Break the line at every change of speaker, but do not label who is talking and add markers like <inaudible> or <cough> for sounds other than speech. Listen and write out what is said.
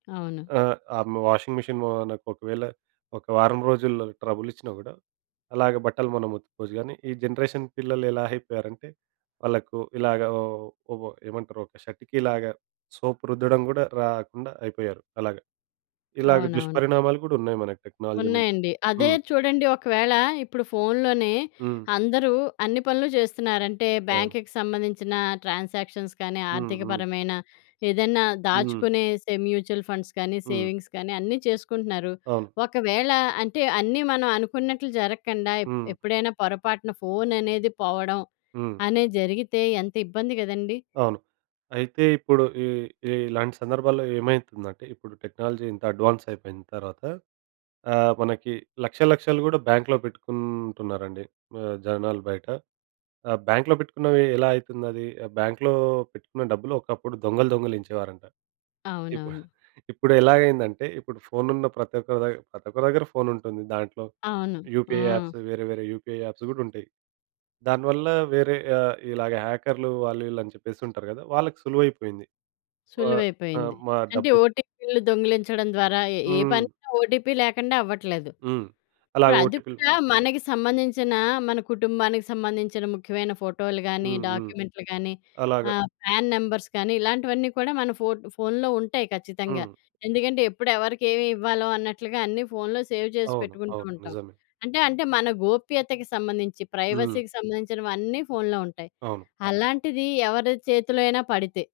అవును.
ఆహ్, ఆ! మ వాషింగ్ మిషన్ మ న ఒకవేళ ఒక వారం రోజుల్లో ట్రబుల్ ఇచ్చినా కూడా అలాగే బట్టలు మనం ఉత్తుకోవచ్చు గానీ ఈ జనరేషన్ పిల్లలు ఎలా అయిపోయారంటే వాళ్ళకు ఇలాగ ఒ ఒక ఏమంటారు ఒక షర్ట్‌కిలాగా సోప్ రుద్దడం కూడా రాకుండా అయిపోయారు అలాగా. ఇలాగ
అవును, అవును.
దుష్పరిణామాలు కూడా ఉన్నాయి మనకు టెక్నాలజీ నుంచి.
ఉన్నాయండి. అదే
హ్మ్.
చూడండి ఒకవేళ ఇప్పుడు ఫోన్‌లోనే
హ్మ్.
అందరూ అన్ని పనులు చేస్తున్నారంటే
అవును.
బ్యాంక్‌కి సంబంధించిన ట్రాన్సాక్షన్స్ కానీ
హుహు.
ఆర్థికపరమైన ఏదైనా
హ్మ్.
దాచుకునే సే మ్యూచువల్ ఫండ్స్ కానీ
హ్మ్.
సేవింగ్స్ కానీ అన్నీ చేసుకుంటున్నారు.
అవును.
ఒకవేళ అంటే అన్నీ మనం అనుకున్నట్లు జరగకుండా ఎప్
హ్మ్.
ఎప్పుడైనా పొరపాటున ఫోన్ అనేది పోవడం
హ్మ్.
అనేది జరిగితే ఎంత ఇబ్బంది గదండీ!
అవును. అయితే ఇప్పుడు ఈ ఇలాంటి సందర్భాల్లో ఏమైతుందంటే ఇప్పుడు టెక్నాలజీ ఇంత అడ్వాన్స్ అయిపోయిన తర్వాత ఆహ్, మనకి లక్షలు లక్షలు కూడా బ్యాంక్‌లో పెట్టుకుంటున్నారండి. ఆహ్, జనాలు బయట ఆహ్, బ్యాంక్‌లో పెట్టుకున్నవి ఎలా అయితుందది బ్యాంక్‌లో పెట్టుకున్న డబ్బులొకప్పుడు దొంగలు దొంగలించేవారంట. ఇప్పుడు <chuckles>
అవునవును.
ఇప్పుడెలాగైయిందంటే ఇప్పుడు ఫోన్ ఉన్న ప్రతి ఒక్క దగ ప్రతి ఒక్కరి దగ్గర ఫోన్ ఉంటుంది దాంట్లో
అవును.
యూపీఐ
ఆ!
యాప్స్ వేరే వేరే యూపీఐ యాప్స్ కూడా ఉంటాయి. దాని వల్ల వేరే ఆహ్, ఇలాగ హ్యాకర్లు వాళ్ళు వీళ్ళు అని చెప్పేసి ఉంటారు గదా! వాళ్ళకి సులువైపోయింది. ఆహ్, ఆ!
సులువైపోయింది.
మా
అంటే
డబ్బులు
ఓటీపీలు దొంగిలించడం ద్వారా ఎ ఏ
హ్మ్.
పనైన ఓటీపీ లేకుండా అవ్వట్లేదు.
హ్మ్. అలా
ఇప్పుడు అది
ఓటిపిలు
కూడా మనకి సంబంధించిన మన కుటుంబానికి సంబంధించిన ముఖ్యమైన ఫోటోలు గానీ,
హుహు.
డాక్యుమెంట్‌లు గానీ,
అలాగా.
ఆహ్, ఫ్యాన్ నంబర్స్ కానీ ఇలాంటివన్నీ కూడా మన ఫో ఫోన్‌లో ఉంటాయి ఖచ్చితంగా.
హ్మ్.
ఎందుకంటే ఎప్పుడు ఎవరికేమి ఇవ్వాలో అన్నట్లుగా అన్నీ ఫోన్‌లో సేవ్ చేసి
అవును.
పెట్టుకుంటూ
అవును.
ఉంటాం.
నిజమే.
అంటే, అంటే మన గోప్యతకు సంబంధించి
హ్మ్.
ప్రైవసీకి సంబంధించినవి అన్నీ ఫోన్‌లో ఉంటాయి.
అవును.
అలాంటిది ఎవరి చేతిలో అయినా పడితే?